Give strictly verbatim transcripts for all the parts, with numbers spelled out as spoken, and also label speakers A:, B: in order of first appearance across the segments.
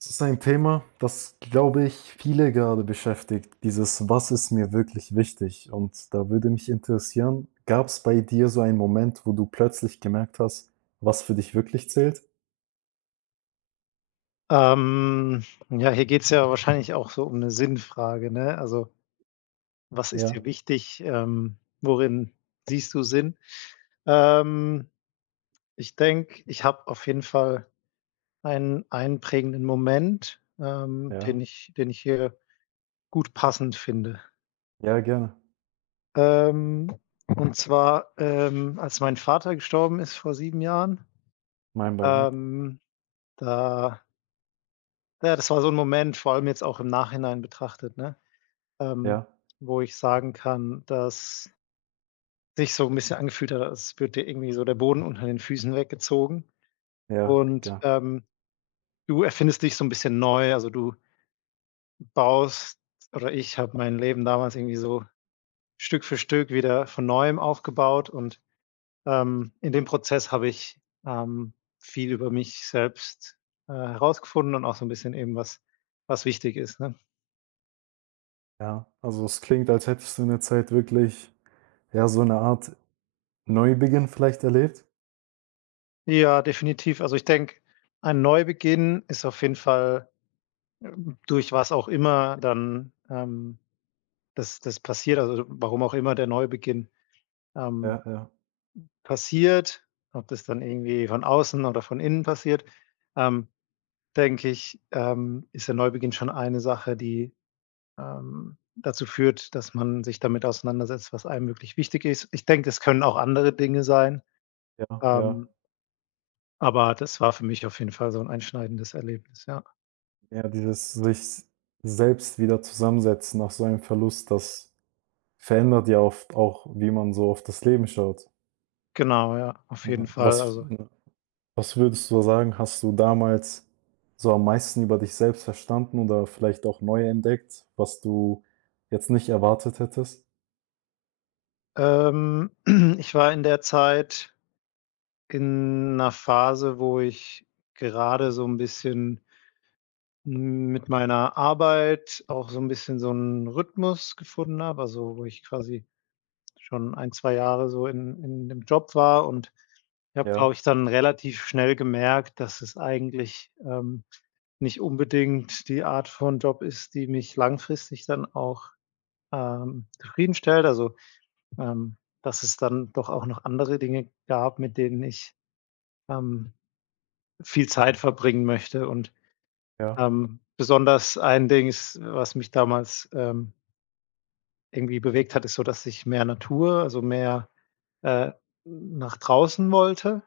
A: Das ist ein Thema, das, glaube ich, viele gerade beschäftigt, dieses „Was ist mir wirklich wichtig?“ Und da würde mich interessieren, gab es bei dir so einen Moment, wo du plötzlich gemerkt hast, was für dich wirklich zählt?
B: Ähm, ja, hier geht's ja wahrscheinlich auch so um eine Sinnfrage, ne? Also, was ist
A: Ja,
B: dir wichtig? Ähm, worin siehst du Sinn? Ähm, ich denke, ich habe auf jeden Fall einen einprägenden Moment, ähm, den
A: ja,
B: ich den ich hier gut passend finde.
A: ja, gerne.
B: Ähm, und zwar, ähm, als mein Vater gestorben ist vor sieben Jahren.
A: Mein Beileid.
B: Ähm, da Ja, das war so ein Moment, vor allem jetzt auch im Nachhinein betrachtet, ne? ähm,
A: Ja,
B: Wo ich sagen kann, dass sich so ein bisschen angefühlt hat, als würde dir irgendwie so der Boden unter den Füßen weggezogen.
A: ja,
B: Und,
A: ja,
B: ähm, du erfindest dich so ein bisschen neu. Also, du baust oder ich habe mein Leben damals irgendwie so Stück für Stück wieder von Neuem aufgebaut und, ähm, in dem Prozess habe ich, ähm, viel über mich selbst, äh, herausgefunden und auch so ein bisschen eben, was was wichtig ist, ne?
A: ja. Also, es klingt, als hättest du in der Zeit wirklich, ja, so eine Art Neubeginn vielleicht erlebt?
B: Ja, definitiv. Also, ich denke, ein Neubeginn ist auf jeden Fall durch was auch immer dann, ähm, das das passiert, also warum auch immer der Neubeginn, ähm,
A: Ja, ja,
B: passiert, ob das dann irgendwie von außen oder von innen passiert, ähm, denke ich, ähm, ist der Neubeginn schon eine Sache, die, ähm, dazu führt, dass man sich damit auseinandersetzt, was einem wirklich wichtig ist. Ich denke, es können auch andere Dinge sein,
A: ja, ja.
B: ähm, aber das war für mich auf jeden Fall so ein einschneidendes Erlebnis, ja.
A: Ja, dieses sich selbst wieder zusammensetzen nach so einem Verlust, das verändert ja oft auch, wie man so auf das Leben schaut.
B: Genau, ja, auf jeden
A: Ja.
B: Fall.
A: Was
B: Also,
A: ja, was würdest du sagen, hast du damals so am meisten über dich selbst verstanden oder vielleicht auch neu entdeckt, was du jetzt nicht erwartet hättest?
B: ähm, ich war in der Zeit in 'ner Phase, wo ich gerade so 'n bisschen mit meiner Arbeit auch so 'n bisschen so 'n Rhythmus gefunden habe, also, wo ich quasi schon ein zwei Jahre so in in dem Job war und ich habe,
A: Ja,
B: glaube ich, dann relativ schnell gemerkt, dass es eigentlich, ähm, nicht unbedingt die Art von Job ist, die mich langfristig dann auch, ähm, zufriedenstellt. Also, ähm, dass es dann doch auch noch andere Dinge gab, mit denen ich, ähm, viel Zeit verbringen möchte und,
A: ja,
B: ähm, besonders ein Dings, was mich damals, ähm, irgendwie bewegt hat, ist so, dass ich mehr Natur, also mehr, äh, nach draußen wollte.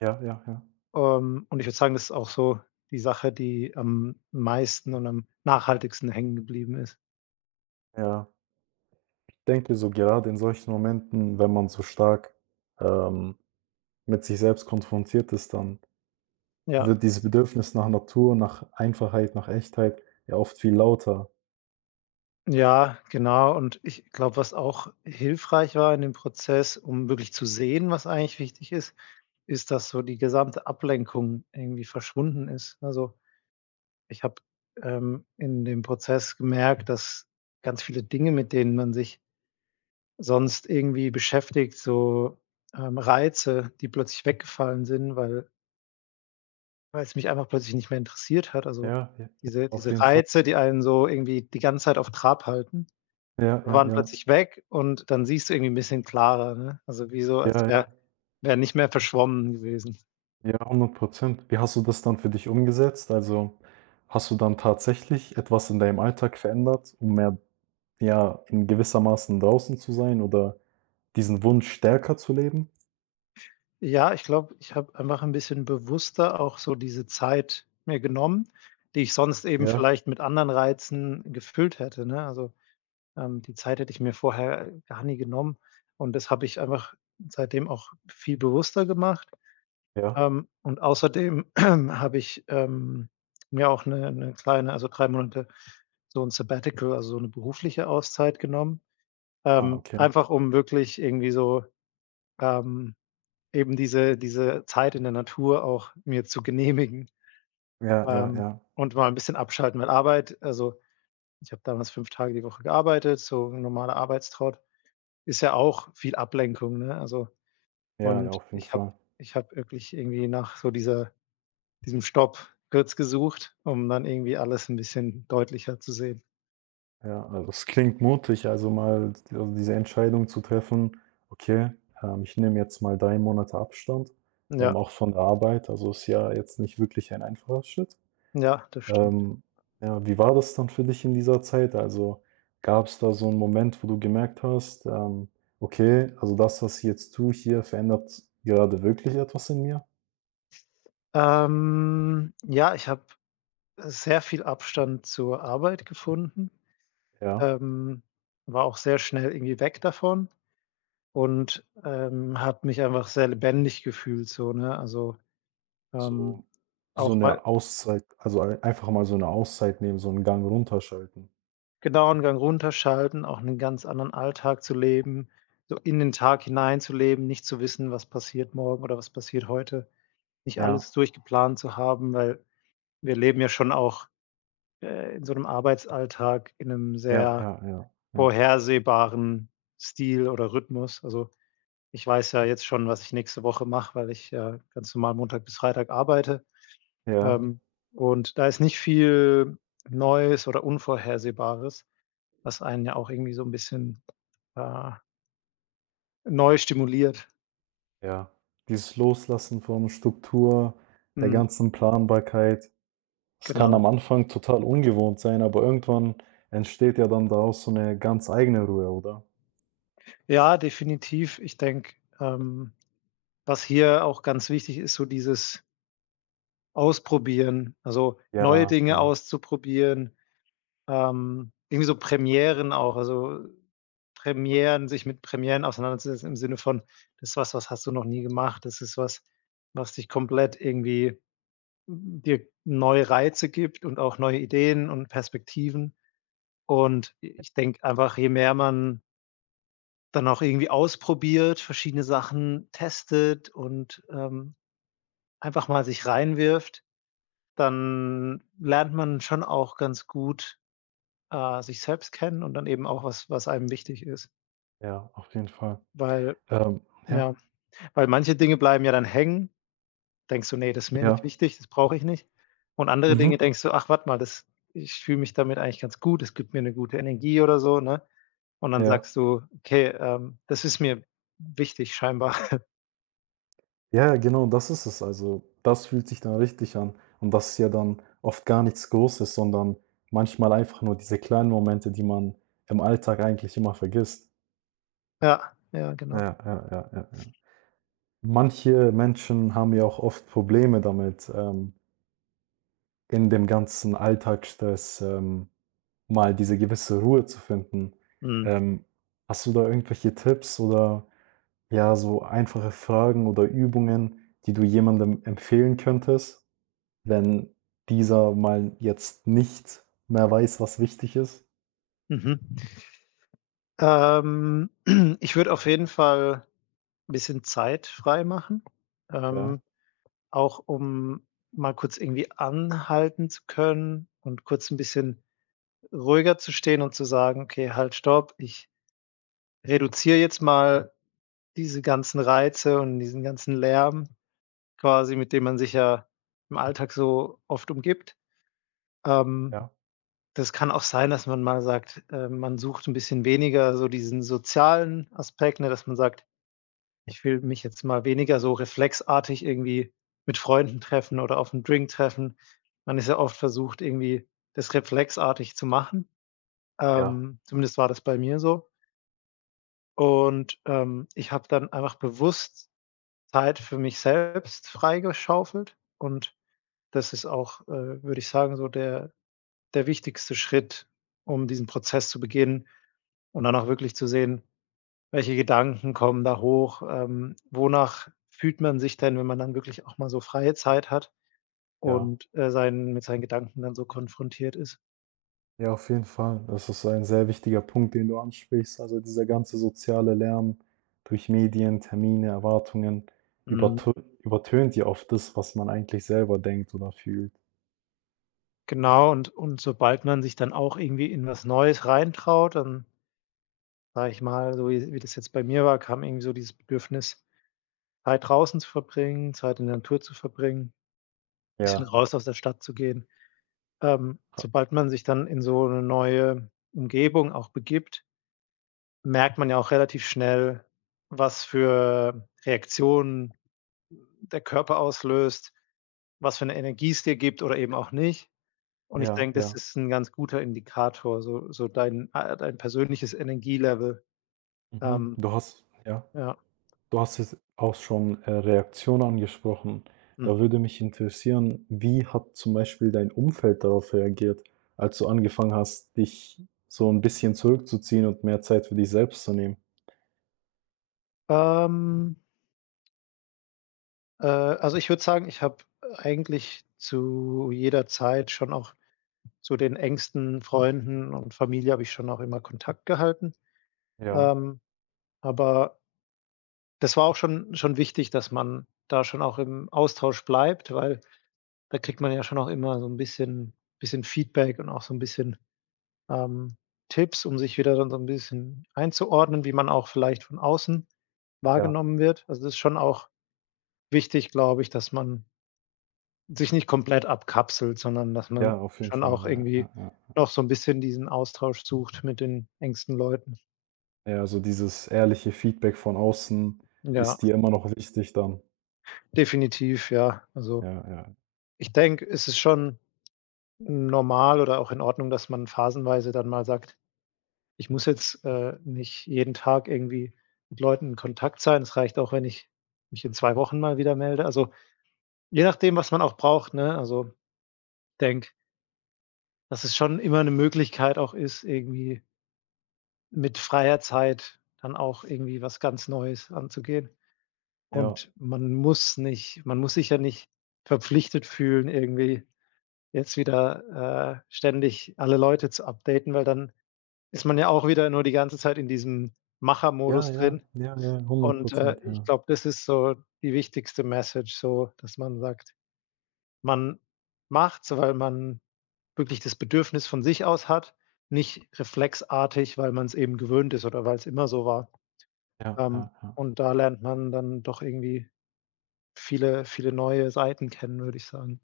A: ja, ja, ja.
B: Ähm, und ich würde sagen, das ist auch so die Sache, die am meisten und am nachhaltigsten hängen geblieben ist.
A: Ja, ich denke so gerade in solchen Momenten, wenn man so stark, ähm, mit sich selbst konfrontiert ist, dann
B: Ja,
A: wird dieses Bedürfnis nach Natur, nach Einfachheit, nach Echtheit ja oft viel lauter.
B: ja, genau. Und ich glaube, was auch hilfreich war in dem Prozess, um wirklich zu sehen, was eigentlich wichtig ist, ist, dass so die gesamte Ablenkung irgendwie verschwunden ist. Also ich habe, ähm, in dem Prozess gemerkt, dass ganz viele Dinge, mit denen man sich sonst irgendwie beschäftigt, so, ähm, Reize, die plötzlich weggefallen sind, weil weil es mich einfach plötzlich nicht mehr interessiert hat. Also,
A: Ja, ja, ja,
B: diese
A: auf
B: diese
A: jeden Fall.
B: Reize, die einen so irgendwie die ganze Zeit auf Trab halten,
A: Ja, ja,
B: waren
A: ja.
B: plötzlich weg und dann siehst du irgendwie ein bisschen klarer, ne? Also, wie so, als
A: Ja, ja,
B: wäre wäre nicht mehr verschwommen gewesen.
A: ja, hundert. Wie hast du das dann für dich umgesetzt? Also, hast du dann tatsächlich etwas in deinem Alltag verändert, um mehr, ja, in gewissermaßen draußen zu sein oder diesen Wunsch stärker zu leben?
B: Ja, ich glaube, ich habe einfach ein bisschen bewusster auch so diese Zeit mir genommen, die ich sonst eben
A: Ja,
B: vielleicht mit anderen Reizen gefüllt hätte, ne? Also, ähm, die Zeit hätte ich mir vorher gar nie genommen und das habe ich einfach seitdem auch viel bewusster gemacht.
A: ja.
B: Ähm, und außerdem habe ich, ähm, mir auch 'ne 'ne kleine, also drei Monate, so 'n Sabbatical, also so 'ne berufliche Auszeit genommen,
A: Ah,
B: ähm,
A: okay.
B: einfach um wirklich irgendwie so, ähm eben diese diese Zeit in der Natur auch mir zu genehmigen,
A: Ja, ja,
B: ähm,
A: ja.
B: und mal 'n bisschen abschalten, weil Arbeit, also, ich habe damals fünf Tage die Woche gearbeitet, so 'n normaler Arbeitstrott, ist ja auch viel Ablenkung, ne? Also,
A: Ja, ja,
B: und
A: auf jeden
B: ich habe
A: Fall.
B: ich habe wirklich irgendwie nach so dieser diesem Stopp kurz gesucht, um dann irgendwie alles 'n bisschen deutlicher zu sehen.
A: Ja, also es klingt mutig, also mal d also diese Entscheidung zu treffen: „Okay, ähm, ich nehme jetzt mal drei Monate Abstand, ähm,
B: Ja,
A: auch von der Arbeit.“ Also, ist ja jetzt nicht wirklich ein einfacher Schritt.
B: ja, das stimmt.
A: Ähm, ja, wie war das dann für dich in dieser Zeit? Also, gab es da so einen Moment, wo du gemerkt hast, ähm: „Okay, also das, was ich jetzt tue hier, verändert gerade wirklich etwas in mir?“
B: Ähm, ja, ich habe sehr viel Abstand zur Arbeit gefunden.
A: Ja,
B: Ähm, war auch sehr schnell irgendwie weg davon und, ähm, habe mich einfach sehr lebendig gefühlt so, ne? Also, ähm,
A: so so
B: auch mal
A: eine Auszeit, also ei einfach mal so eine Auszeit nehmen, so einen Gang runterschalten.
B: genau einen Gang runterschalten, auch einen ganz anderen Alltag zu leben, so in den Tag hineinzuleben, nicht zu wissen, was passiert morgen oder was passiert heute, nicht
A: Ja,
B: alles durchgeplant zu haben, weil wir leben ja schon auch, äh, in so einem Arbeitsalltag in einem
A: ja,
B: sehr
A: ja, ja, ja,
B: vorhersehbaren Stil oder Rhythmus. Also ich weiß ja jetzt schon, was ich nächste Woche mache, weil ich, äh, ganz normal Montag bis Freitag arbeite.
A: ja,
B: Ähm, und da ist nicht viel Neues oder Unvorhersehbares, was einen ja auch irgendwie so ein bisschen, äh, neu stimuliert.
A: ja. Dieses Loslassen von Struktur, der
B: Mhm,
A: ganzen Planbarkeit. Es kann
B: genau.
A: am Anfang total ungewohnt sein, aber irgendwann entsteht ja dann daraus so eine ganz eigene Ruhe, oder?
B: Ja, definitiv. Ich denke, ähm, was hier auch ganz wichtig ist, so dieses Ausprobieren, also, neue
A: Ja,
B: Dinge
A: ja,
B: auszuprobieren, ähm, irgendwie so Premieren auch. Also Premieren, sich mit Premieren auseinanderzusetzen im Sinne von: „Das ist was, was hast du noch nie gemacht. Das ist was, was dich komplett irgendwie hm, dir neue Reize gibt und auch neue Ideen und Perspektiven.“ Und i ich denke einfach, je mehr man dann auch irgendwie ausprobiert, verschiedene Sachen testet und, ähm, einfach mal sich reinwirft, dann lernt man schon auch ganz gut, äh, sich selbst kennen und dann eben auch was, was einem wichtig ist.
A: ja, auf jeden Fall.
B: Weil
A: Ähm, ja,
B: ja, weil manche Dinge bleiben ja dann hängen. Denkst du: nee, das ist mir nicht
A: ja,
B: wichtig, das brauche ich nicht.“ Und andere
A: mhm,
B: Dinge denkst du: „Ach, warte mal, das, ich fühle mich damit eigentlich ganz gut, es gibt mir eine gute Energie“ oder so, ne? Und dann
A: ja.
B: sagst du: „Okay, ähm, das ist mir wichtig scheinbar.“
A: Ja, genau, das ist es. Also, das fühlt sich dann richtig an. Und das ist ja dann oft gar nichts Großes, sondern manchmal einfach nur diese kleinen Momente, die man im Alltag eigentlich immer vergisst.
B: Ja, ja, genau.
A: Ja, ja, ja, ja, ja. Manche Menschen haben ja auch oft Probleme damit, ähm, in dem ganzen Alltagsstress, ähm mal diese gewisse Ruhe zu finden.
B: Mhm,
A: Ähm, hast du da irgendwelche Tipps oder ja, so einfache Fragen oder Übungen, die du jemandem empfehlen könntest, wenn dieser mal jetzt nicht mehr weiß, was wichtig ist?
B: mhm. Ähm, ich würde auf jeden Fall ein bisschen Zeit freimachen,
A: Ja,
B: ähm, auch um mal kurz irgendwie anhalten zu können und kurz ein bisschen ruhiger zu stehen und zu sagen: „Okay, halt, stopp, ich reduziere jetzt mal diese ganzen Reize und diesen ganzen Lärm quasi, mit dem man sich ja im Alltag so oft umgibt. Ähm,
A: ja,
B: das kann auch sein, dass man mal sagt, äh, man sucht ein bisschen weniger so diesen sozialen Aspekt, ne, dass man sagt: „Ich will mich jetzt mal weniger so reflexartig irgendwie mit Freunden treffen oder auf 'n Drink treffen.“ Man ist ja oft versucht, irgendwie das reflexartig zu machen.
A: ja,
B: Ähm, zumindest war das bei mir so. Und, ähm, ich habe dann einfach bewusst Zeit für mich selbst freigeschaufelt und das ist auch, äh, würde ich sagen, so der der wichtigste Schritt, um diesen Prozess zu beginnen und dann auch wirklich zu sehen, welche Gedanken kommen da hoch, ähm, wonach fühlt man sich denn, wenn man dann wirklich auch mal so freie Zeit hat
A: ja.
B: und, äh, seinen mit seinen Gedanken dann so konfrontiert ist.
A: Ja, auf jeden Fall. Das ist ein sehr wichtiger Punkt, den du ansprichst. Also dieser ganze soziale Lärm durch Medien, Termine, Erwartungen
B: Mhm,
A: übertö übertönt ja oft das, was man eigentlich selber denkt oder fühlt.
B: genau, und und sobald man sich dann auch irgendwie in was Neues reintraut, dann sage ich mal, so wie wie das jetzt bei mir war, kam irgendwie so dieses Bedürfnis, Zeit draußen zu verbringen, Zeit in der Natur zu verbringen, bisschen
A: Ja.
B: raus aus der Stadt zu gehen. Ähm, sobald man sich dann in so 'ne neue Umgebung auch begibt, merkt man ja auch relativ schnell, was für Reaktionen der Körper auslöst, was für 'ne Energie es dir gibt oder eben auch nicht. Und ich
A: Ja,
B: denke, das
A: ja.
B: ist 'n ganz guter Indikator, so so dein, äh dein persönliches Energielevel.
A: Mhm.
B: Ähm,
A: Du hast ja,
B: ja,
A: du hast jetzt auch schon, äh, Reaktion angesprochen.
B: hm.
A: Da würde mich interessieren, wie hat zum Beispiel dein Umfeld darauf reagiert, als du angefangen hast, dich so ein bisschen zurückzuziehen und mehr Zeit für dich selbst zu nehmen?
B: Ähm Äh, also, ich würde sagen, ich habe eigentlich zu jeder Zeit schon auch zu den engsten Freunden und Familie habe ich schon auch immer Kontakt gehalten.
A: Ja,
B: Ähm, aber das war auch schon schon wichtig, dass man da schon auch im Austausch bleibt, weil da kriegt man ja schon auch immer so ein bisschen bisschen Feedback und auch so ein bisschen, ähm, Tipps, um sich wieder dann so ein bisschen einzuordnen, wie man auch vielleicht von außen
A: ja,
B: wahrgenommen wird. Also, das ist schon auch wichtig, glaube ich, dass man sich nicht komplett abkapselt, sondern dass
A: ja,
B: man
A: auf jeden
B: schon
A: Fall,
B: auch
A: ja,
B: irgendwie
A: ja, ja.
B: noch so 'n bisschen diesen Austausch sucht mit den engsten Leuten.
A: Ja, also dieses ehrliche Feedback von außen
B: Ja,
A: ist dir immer noch wichtig dann.
B: definitiv, ja. Also,
A: Ja, ja.
B: ich denke, es ist schon normal oder auch in Ordnung, dass man phasenweise dann mal sagt: „Ich muss jetzt, äh, nicht jeden Tag irgendwie mit Leuten in Kontakt sein. Es reicht auch, wenn ich mich in zwei Wochen mal wieder melde.“ Also, je nachdem, was man auch braucht, ne? Also, denke, dass es schon immer 'ne Möglichkeit auch ist, irgendwie mit freier Zeit dann auch irgendwie was ganz Neues anzugehen.
A: Ja.
B: Und man muss nicht man muss sich ja nicht verpflichtet fühlen, irgendwie jetzt wieder, äh, ständig alle Leute zu updaten, weil dann ist man ja auch wieder nur die ganze Zeit in diesem
A: Ja,
B: Machermodus
A: ja,
B: drin.
A: ja, ja, hundert
B: Und, äh,
A: Prozent,
B: ich
A: ja.
B: glaube, das ist so die wichtigste Message so, dass man sagt, man macht's, weil man wirklich das Bedürfnis von sich aus hat, nicht reflexartig, weil man es eben gewöhnt ist oder weil es immer so war.
A: Ja, ja,
B: Ähm,
A: ja.
B: und da lernt man dann doch irgendwie viele viele neue Seiten kennen, würde ich sagen.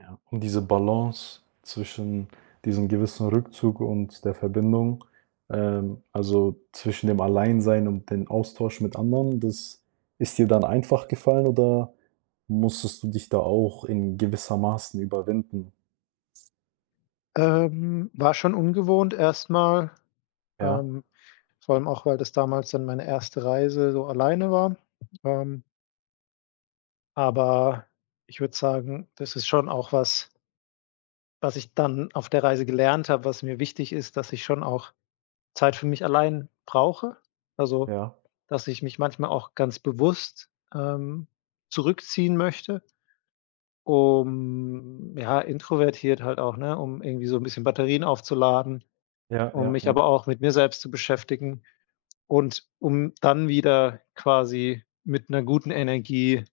A: Ja, um diese Balance zwischen diesem gewissen Rückzug und der Verbindung, ähm, also zwischen dem Alleinsein und dem Austausch mit anderen, das ist dir dann einfach gefallen oder musstest du dich da auch in gewissermaßen überwinden?
B: Ähm, war schon ungewohnt erstmal,
A: Ja,
B: ähm, vor allem auch, weil das damals dann meine erste Reise so alleine war. Ähm, aber ich würde sagen, das ist schon auch was, was ich dann auf der Reise gelernt habe, was mir wichtig ist, dass ich schon auch Zeit für mich allein brauche. Also,
A: ja,
B: dass ich mich manchmal auch ganz bewusst, ähm, zurückziehen möchte. Um ja, introvertiert halt auch, ne, um irgendwie so 'n bisschen Batterien aufzuladen,
A: ja,
B: um
A: ja,
B: mich
A: ja,
B: aber auch mit mir selbst zu beschäftigen und um dann wieder quasi mit 'ner guten Energie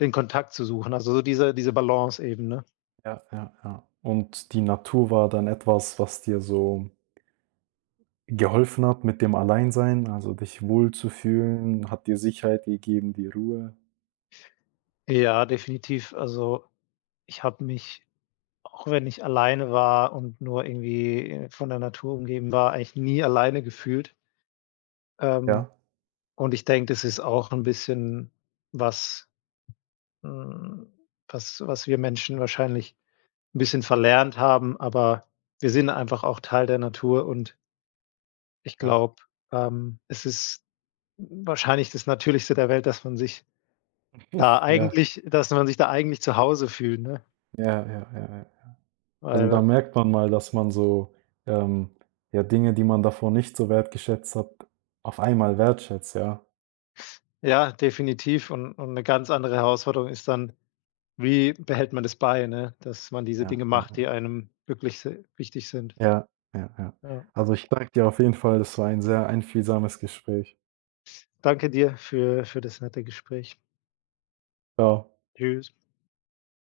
B: den Kontakt zu suchen, also so diese diese Balance eben, ne?
A: ja, ja, ja. Und die Natur war dann etwas, was dir so geholfen hat mit dem Alleinsein, also dich wohl zu fühlen, hat dir Sicherheit gegeben, die Ruhe.
B: Ja, definitiv. Also, ich habe mich, auch wenn ich alleine war und nur irgendwie, äh, von der Natur umgeben war, eigentlich nie alleine gefühlt. Ähm,
A: Ja,
B: und ich denke, das ist auch 'n bisschen was. Hm, was was wir Menschen wahrscheinlich ein bisschen verlernt haben, aber wir sind einfach auch Teil der Natur und ich
A: ja,
B: glaube, ähm, es ist wahrscheinlich das Natürlichste der Welt, dass man sich da
A: ja.
B: eigentlich dass man sich da eigentlich zu Hause fühlt, ne?
A: Ja, ja, ja, ja. Also, da
B: Weil
A: merkt man mal, dass man so, ähm, ja, Dinge, die man davor nicht so wertgeschätzt hat, auf einmal wertschätzt, ja.
B: ja, definitiv und und 'ne ganz andere Herausforderung ist dann, wie behält man das bei, ne, dass man diese
A: Ja,
B: Dinge
A: ja,
B: macht, die einem wirklich si wichtig sind.
A: ja, ja, ja.
B: Ja.
A: Also, ich danke dir auf jeden Fall, das war ein sehr einfühlsames Gespräch.
B: Danke dir für für das nette Gespräch.
A: Tschau.
B: Tschüss.